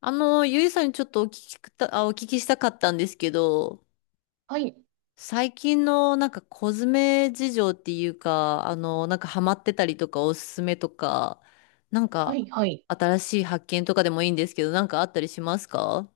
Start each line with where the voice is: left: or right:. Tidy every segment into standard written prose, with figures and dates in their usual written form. left: ゆいさんにちょっとお聞きしたかったんですけど、
right: はい、
left: 最近のなんかコスメ事情っていうか、なんかハマってたりとかおすすめとか、なん
right: は
left: か
right: い、はい。
left: 新しい発見とかでもいいんですけど、なんかあったりしますか？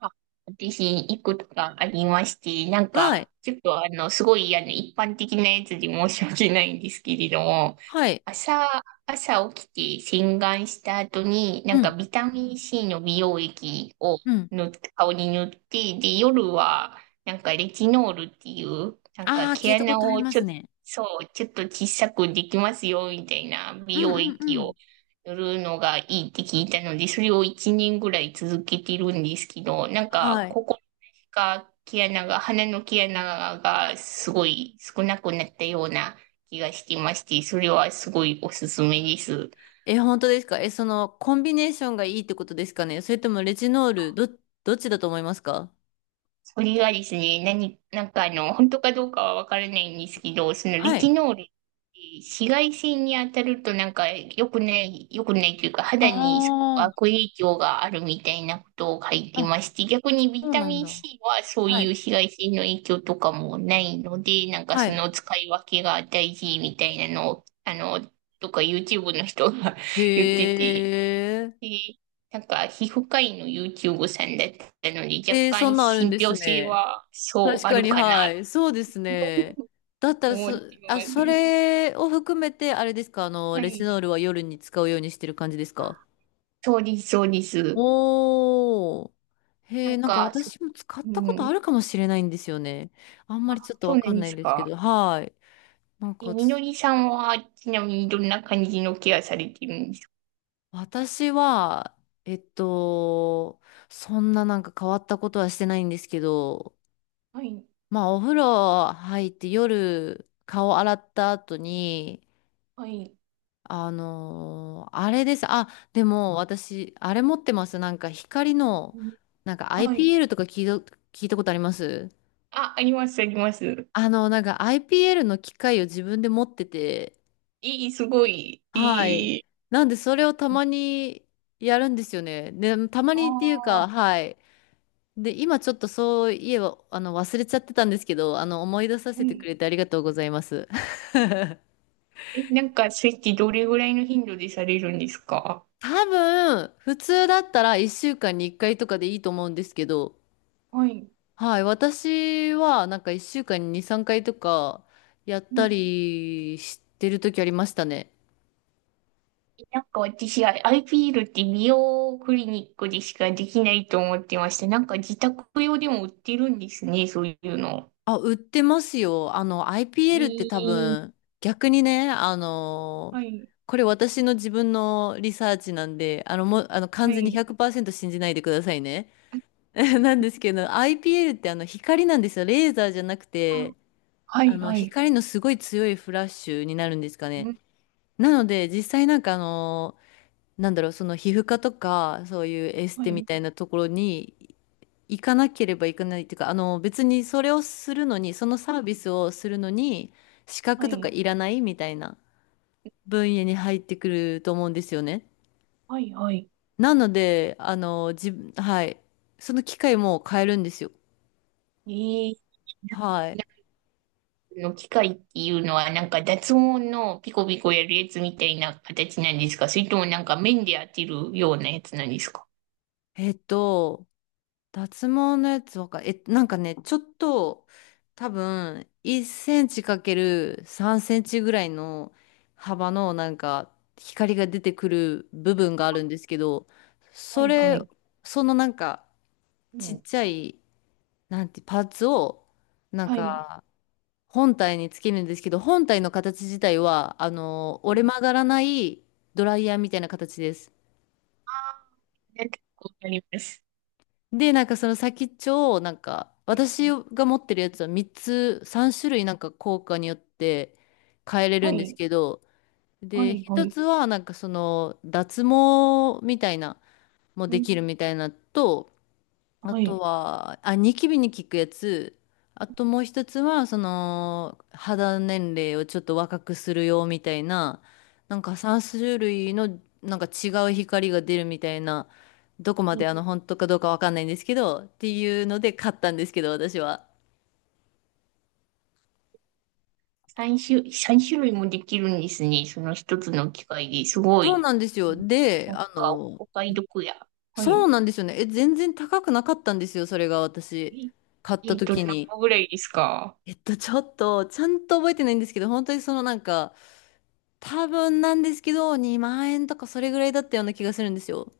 right: あ、私、いくつかありまして、なん
left: はい。
right: か、ちょっとすごい、一般的なやつで申し訳ないんですけれども、
left: はい。
right: 朝、朝起きて洗顔した後に、
left: う
right: なんか
left: ん。
right: ビタミン C の美容液を
left: うん。
right: 塗って、顔に塗って、で、夜は、なんかレチノールっていう、なんか
left: ああ、聞
right: 毛
left: いたこ
right: 穴
left: とあり
right: を
left: ま
right: ち
left: す
right: ょっと、
left: ね。
right: そう、ちょっと小さくできますよ、みたいな
left: う
right: 美
left: ん
right: 容
left: うん
right: 液
left: う
right: を
left: ん。
right: するのがいいって聞いたので、それを1年ぐらい続けてるんですけど、なんか、
left: はい。
right: ここが毛穴が、鼻の毛穴がすごい少なくなったような気がしてまして、それはすごいおすすめです。
left: え、本当ですか？その、コンビネーションがいいってことですかね？それともレジノール、どっちだと思いますか？
right: それがですね、なんか本当かどうかはわからないんですけど、そのレ
left: は
right: チ
left: い。
right: ノール、紫外線に当たるとなんか良くない、良くないというか、肌
left: あ
right: にすごく悪影響があるみたいなことを書いて
left: あ。
right: まして、逆にビ
left: そう
right: タ
left: なん
right: ミン
left: だ。
right: C はそう
left: は
right: いう
left: い。
right: 紫外線の影響とかもないので、なんか
left: は
right: そ
left: い。
right: の使い分けが大事みたいなのを、とか YouTube の人が 言ってて、
left: へえ。
right: で、なんか、皮膚科医の YouTube さんだったので、若
left: えー、そ
right: 干
left: んなんあるん
right: 信
left: です
right: 憑性
left: ね。
right: は、そ
left: 確
right: う、あ
left: か
right: る
left: に、
right: か
left: は
right: な、と
left: い。そうですね。だったら
right: 思っ
left: そ、
right: て
left: あ、
right: ま
left: そ
right: す。
left: れを含めて、あれですか、
right: は
left: レチノー
right: い。
left: ルは夜に使うようにしてる感じですか？
right: そうです、そうです。
left: おー。
right: な
left: へえ、
right: ん
left: なんか
right: か、そ
left: 私も使っ
right: う
left: たこと
right: ん。
left: あるかもしれないんですよね。あんま
right: あ、
left: りちょっと
right: そう
left: わ
right: な
left: か
right: ん
left: ん
right: で
left: ないん
right: す
left: ですけ
right: か。
left: ど、はい。なん
right: え、
left: か
right: みの
left: つ、
right: りさんは、ちなみにどんな感じのケアされてるんですか？
left: 私は、えっと、そんななんか変わったことはしてないんですけど、
right: はい、
left: まあ、お風呂入って夜顔洗った後に、
right: はい、
left: あれです。あ、でも私、あれ持ってます。なんか光の、
right: うん
left: なんか
right: はい。
left: IPL とか聞いたことあります？
right: あ、あります、あります。
left: なんか IPL の機械を自分で持ってて、
right: いいすごい。
left: は
right: い
left: い。
right: い。
left: なんでそれをたまにやるんですよね。で、たま
right: あ
left: にっていう
right: あ、は
left: か、はい。で、今ちょっとそういえば、忘れちゃってたんですけど、思い出させてく
right: い。
left: れてありがとうございます。
right: え、なんか、それってどれぐらいの頻度でされるんですか？
left: 多分、普通だったら1週間に1回とかでいいと思うんですけど、
right: はい。
left: はい、私はなんか1週間に2、3回とかやったりしてる時ありましたね。
right: なんか私は IPL って美容クリニックでしかできないと思ってました。なんか自宅用でも売ってるんですね、そういうの。
left: あ、売ってますよ。
right: え
left: IPL って多
right: ー、
left: 分、逆にね、
right: はい、
left: これ私の自分のリサーチなんで、もう、完
right: は
left: 全に
right: い。
left: 100%信じないでくださいね。なんですけど、IPL って光なんですよ。レーザーじゃなく
right: あ、
left: て、
right: はい、はい。
left: 光のすごい強いフラッシュになるんですか
right: う
left: ね。
right: ん、
left: なので、実際なんかなんだろう、その皮膚科とか、そういうエス
right: は
left: テみ
right: い、
left: たいなところに行かなければいけないっていうか、別にそれをするのに、そのサービスをするのに、資
right: は
left: 格とか
right: い、
left: いらないみたいな分野に入ってくると思うんですよね。
right: はい、はい。
left: なので、自分、はい。その機械も変えるんですよ。
right: えー、なんか
left: はい。
right: の機械っていうのはなんか脱毛のピコピコやるやつみたいな形なんですか？それともなんか面で当てるようなやつなんですか？
left: えっと、脱毛のやつわか、え、なんかね、ちょっと、多分、1センチかける3センチぐらいの幅の、なんか、光が出てくる部分があるんですけど、
right: は
left: そ
right: い、は
left: れ、
right: い。
left: そのなんか、
right: う
left: ちっ
right: ん、
left: ちゃい、なんて、パーツを、なん
right: はい。
left: か、本体につけるんですけど、本体の形自体は、
right: は
left: 折れ
right: い。
left: 曲がらないドライヤーみたいな形です。
right: あー、なんかわかります。
left: で、なんかその先っちょを、なんか、
right: は
left: 私
right: い、
left: が持ってるやつは3つ、3種類なんか効果によって変えれ
right: は
left: るんです
right: い、
left: けど、
right: は
left: で、
right: い、は
left: 一
right: い。
left: つはなんかその脱毛みたいな、も
right: う
left: で
right: ん、
left: きるみたいなと、あ
right: は
left: と
right: い。
left: は、あ、ニキビに効くやつ。あともう一つは、その、肌年齢をちょっと若くするよみたいな、なんか3種類の、なんか違う光が出るみたいな、どこまで本当かどうかわかんないんですけど、っていうので買ったんですけど、私は。
right: 3種、三種類もできるんですね。その一つの機械ですご
left: そう
right: い。
left: なんですよ。で、
right: なんか、お買い得や。は
left: そう
right: い。
left: なんですよね。え、全然高くなかったんですよ、それが私、
right: え、
left: 買った
right: えっと、何
left: 時に。
right: 個ぐらいですか？
left: ちょっと、ちゃんと覚えてないんですけど、本当にそのなんか、多分なんですけど、2万円とかそれぐらいだったような気がするんですよ。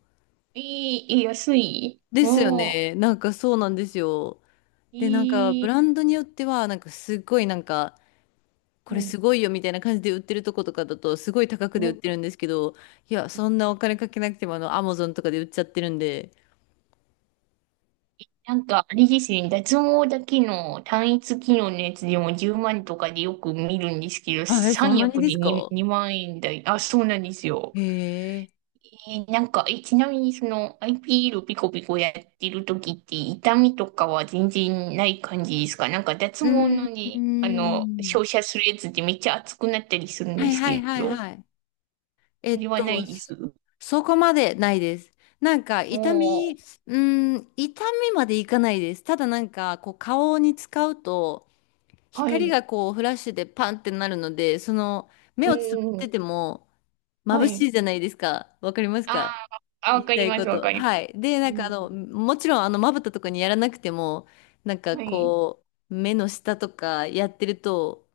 right: えー、え、安い
left: ですよ
right: おー、
left: ね。なんかそうなんですよ。で、なんか
right: え
left: ブ
right: ー、
left: ランドによっては、なんかすごいなんか、こ
right: は
left: れ
right: い。
left: すごいよみたいな感じで売ってるとことかだと、すごい高くで
right: う
left: 売っ
right: ん。
left: てるんですけど、いや、そんなお金かけなくても、アマゾンとかで売っちゃってるんで。
right: なんか、あれですね、脱毛だけの単一機能のやつでも10万とかでよく見るんですけど、
left: あ、え、そんな
right: 3
left: に
right: 役
left: で
right: で
left: す か？
right: 2万円台。あ、そうなんですよ。
left: へえ。
right: えー、なんか、え、ちなみにその IPL ピーエルピコピコやってる時って痛みとかは全然ない感じですか？なんか脱
left: う
right: 毛
left: ー
right: のね、
left: ん。
right: 照射するやつってめっちゃ熱くなったりするん
left: は
right: で
left: い
right: す
left: はい
right: け
left: はい
right: ど、
left: はい。え
right: それ
left: っ
right: はな
left: と、
right: いで
left: そ
right: す。
left: そこまでないです。なんか
right: お
left: 痛み、
right: ー、
left: うん、痛みまでいかないです。ただなんかこう顔に使うと
right: は
left: 光
right: い。
left: がこうフラッシュでパンってなるので、その
right: う
left: 目をつぶっ
right: ん、
left: てても
right: は
left: 眩し
right: い。
left: いじゃないですか。わかります
right: あ
left: か？
right: ー、あ
left: 言
right: わか
left: いた
right: り
left: い
right: ま
left: こ
right: す、わ
left: と。
right: かります。
left: はい。で、
right: う
left: なんか
right: ん、
left: もちろんまぶたとかにやらなくても、なんか
right: はい。
left: こう目の下とかやってると、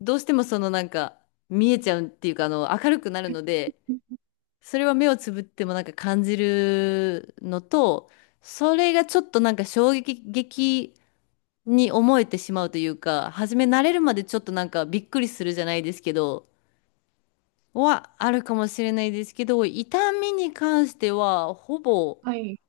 left: どうしてもそのなんか見えちゃうっていうか明るくなるので、それは目をつぶってもなんか感じるのと、それがちょっとなんか衝撃的に思えてしまうというか、初め慣れるまでちょっとなんかびっくりするじゃないですけど、はあるかもしれないですけど、痛みに関してはほぼ
right: はい。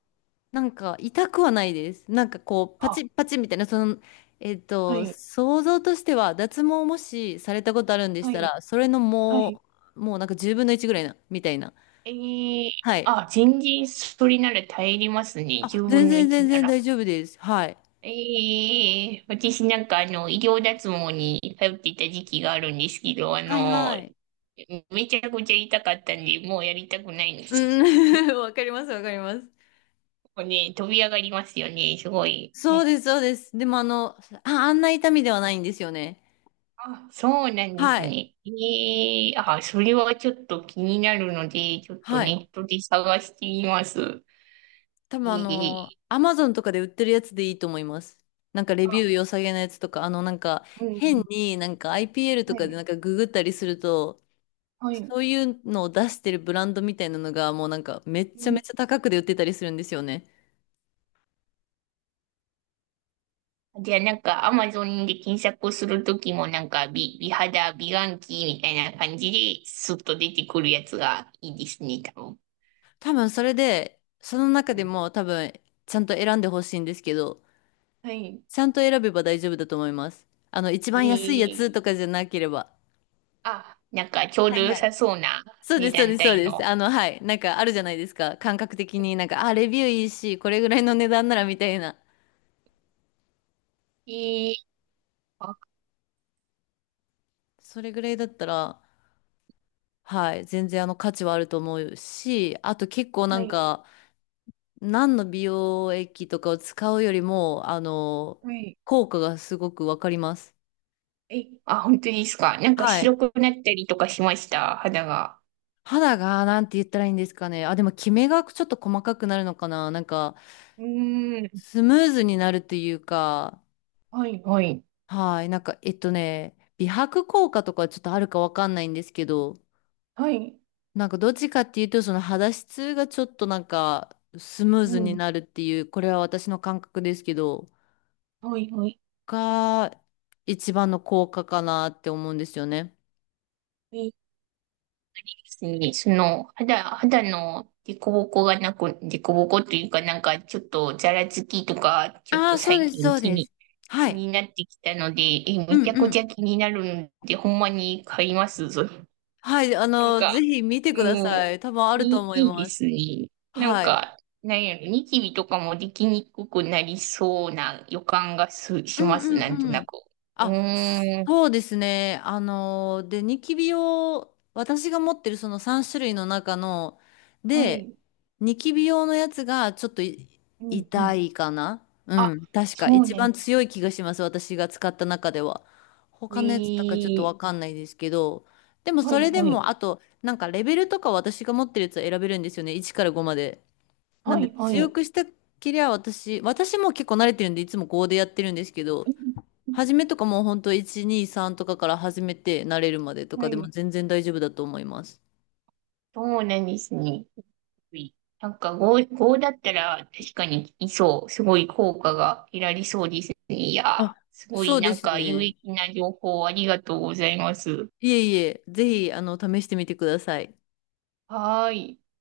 left: なんか痛くはないです。なんかこうパチッ
right: あ、
left: パチッみたいな、その、
right: はい。
left: 想像としては脱毛をもしされたことあるんでし
right: は
left: た
right: い。
left: ら、それの
right: はい。
left: もうなんか10分の1ぐらいな、みたいな。
right: えー、
left: はい。
right: あ、全然それなら耐えれますね。
left: あ、
right: 10
left: 全
right: 分の
left: 然
right: 1
left: 全
right: な
left: 然
right: ら。
left: 大丈夫です。はい。
right: ええ、私なんか医療脱毛に通っていた時期があるんですけど、
left: はいはい。
right: めちゃくちゃ痛かったんで、もうやりたくないんで
left: う
right: す。
left: ん、わかりますわかります。
right: もうね、飛び上がりますよね、すごい。
left: そうです、そうです。でもあんな痛みではないんですよね。
right: あ、そうなんです
left: はい。
right: ね。ええ、あ、それはちょっと気になるので、ちょっと
left: はい。
right: ネットで探してみます。
left: 多分
right: ええ、
left: アマゾンとかで売ってるやつでいいと思います。なんかレビュー
right: あ、
left: 良さげなやつとか、なんか
right: うん、
left: 変になんか IPL と
right: は
left: かで
right: い、
left: なんかググったりすると、
right: はい。
left: そういうのを出してるブランドみたいなのがもうなんかめっ
right: う
left: ちゃめ
right: ん。
left: ちゃ高くで売ってたりするんですよね。
right: じゃあ、なんかアマゾンで検索するときもなんか美肌、美顔器みたいな感じですっと出てくるやつがいいですね、多分。
left: 多分それで、その中
right: う
left: で
right: ん。
left: も多分ちゃんと選んでほしいんですけど、
right: はい。
left: ちゃんと選べば大丈夫だと思います。一
right: え
left: 番安いやつ
right: ー、
left: とかじゃなければ。
right: あ、なんかちょう
left: は
right: ど
left: いは
right: 良
left: い。
right: さそうな
left: そうで
right: 値
left: す、そう
right: 段
left: です、そう
right: 帯
left: です。
right: の。
left: はい。なんかあるじゃないですか。感覚的になんか、あ、レビューいいし、これぐらいの値段ならみたいな。
right: えー、あ、
left: それぐらいだったら、はい。全然価値はあると思うし、あと結構な
right: は
left: ん
right: い、
left: か、何の美容液とかを使うよりも、
right: はい。
left: 効果がすごくわかります。
right: え、あ、本当ですか。なんか
left: はい。
right: 白くなったりとかしました、肌が。
left: 肌が、なんて言ったらいいんですかね。あ、でも、キメがちょっと細かくなるのかな。なんか、
right: うーん。
left: スムーズになるというか、
right: はい、はい。
left: はい。なんか、美白効果とかちょっとあるかわかんないんですけど、
right: はい。
left: なんか、どっちかっていうと、その肌質がちょっとなんか、スムーズ
right: う
left: に
right: ん。
left: なるっていう、これは私の感覚ですけど、
right: はい、はい。
left: が、一番の効果かなって思うんですよね。
right: えその、肌の凸凹がなく、凸凹というか、なんか、ちょっと、ざらつきとか、ちょっ
left: あ
right: と
left: あ、そう
right: 最
left: です、そ
right: 近
left: うです。は
right: 気
left: い。
right: になってきたので、え、
left: う
right: め
left: ん
right: ちゃく
left: う
right: ち
left: ん。
right: ゃ気になるので、ほんまに買いますぞ。
left: はい。
right: なんか、
left: ぜひ見てくだ
right: も
left: さ
right: う、
left: い。多分あると思い
right: いい
left: ま
right: です
left: す。
right: ね。なん
left: はい。
right: か、なんやろ、ニキビとかもできにくくなりそうな予感が
left: う
right: し
left: ん
right: ます、
left: う
right: なんと
left: ん
right: な
left: う
right: く。
left: ん。
right: う
left: あ、
right: ーん、
left: そうですね。あので、ニキビ用、私が持ってるその3種類の中の、
right: は
left: で、
right: い、
left: ニキビ用のやつがちょっと
right: うん、う
left: 痛
right: ん。
left: いかな、う
right: あ、
left: ん。確か。
right: そう
left: 一
right: ね。
left: 番強い気がします。私が使った中では。
right: え
left: 他のやつとかちょっと
right: ー、
left: わかんないですけど。でも
right: は
left: そ
right: い、
left: れで
right: はい。
left: も、あと、なんかレベルとか私が持ってるやつを選べるんですよね。1から5まで。な
right: は
left: んで
right: い、は
left: 強
right: い。
left: くしたきりゃ私も結構慣れてるんでいつも5でやってるんですけど、初めとかもうほんと1、2、3とかから始めて慣れるまでと
right: は
left: かでも
right: い。
left: 全然大丈夫だと思います。
right: そうなんですね。なんか5だったら確かにいそう。すごい効果が得られそうですね。い
left: あ、
right: や、すご
left: そ
right: い
left: うで
right: なん
left: す
right: か有
left: ね。
right: 益な情報ありがとうございます。
left: いえいえ、ぜひ試してみてください。
right: はーい。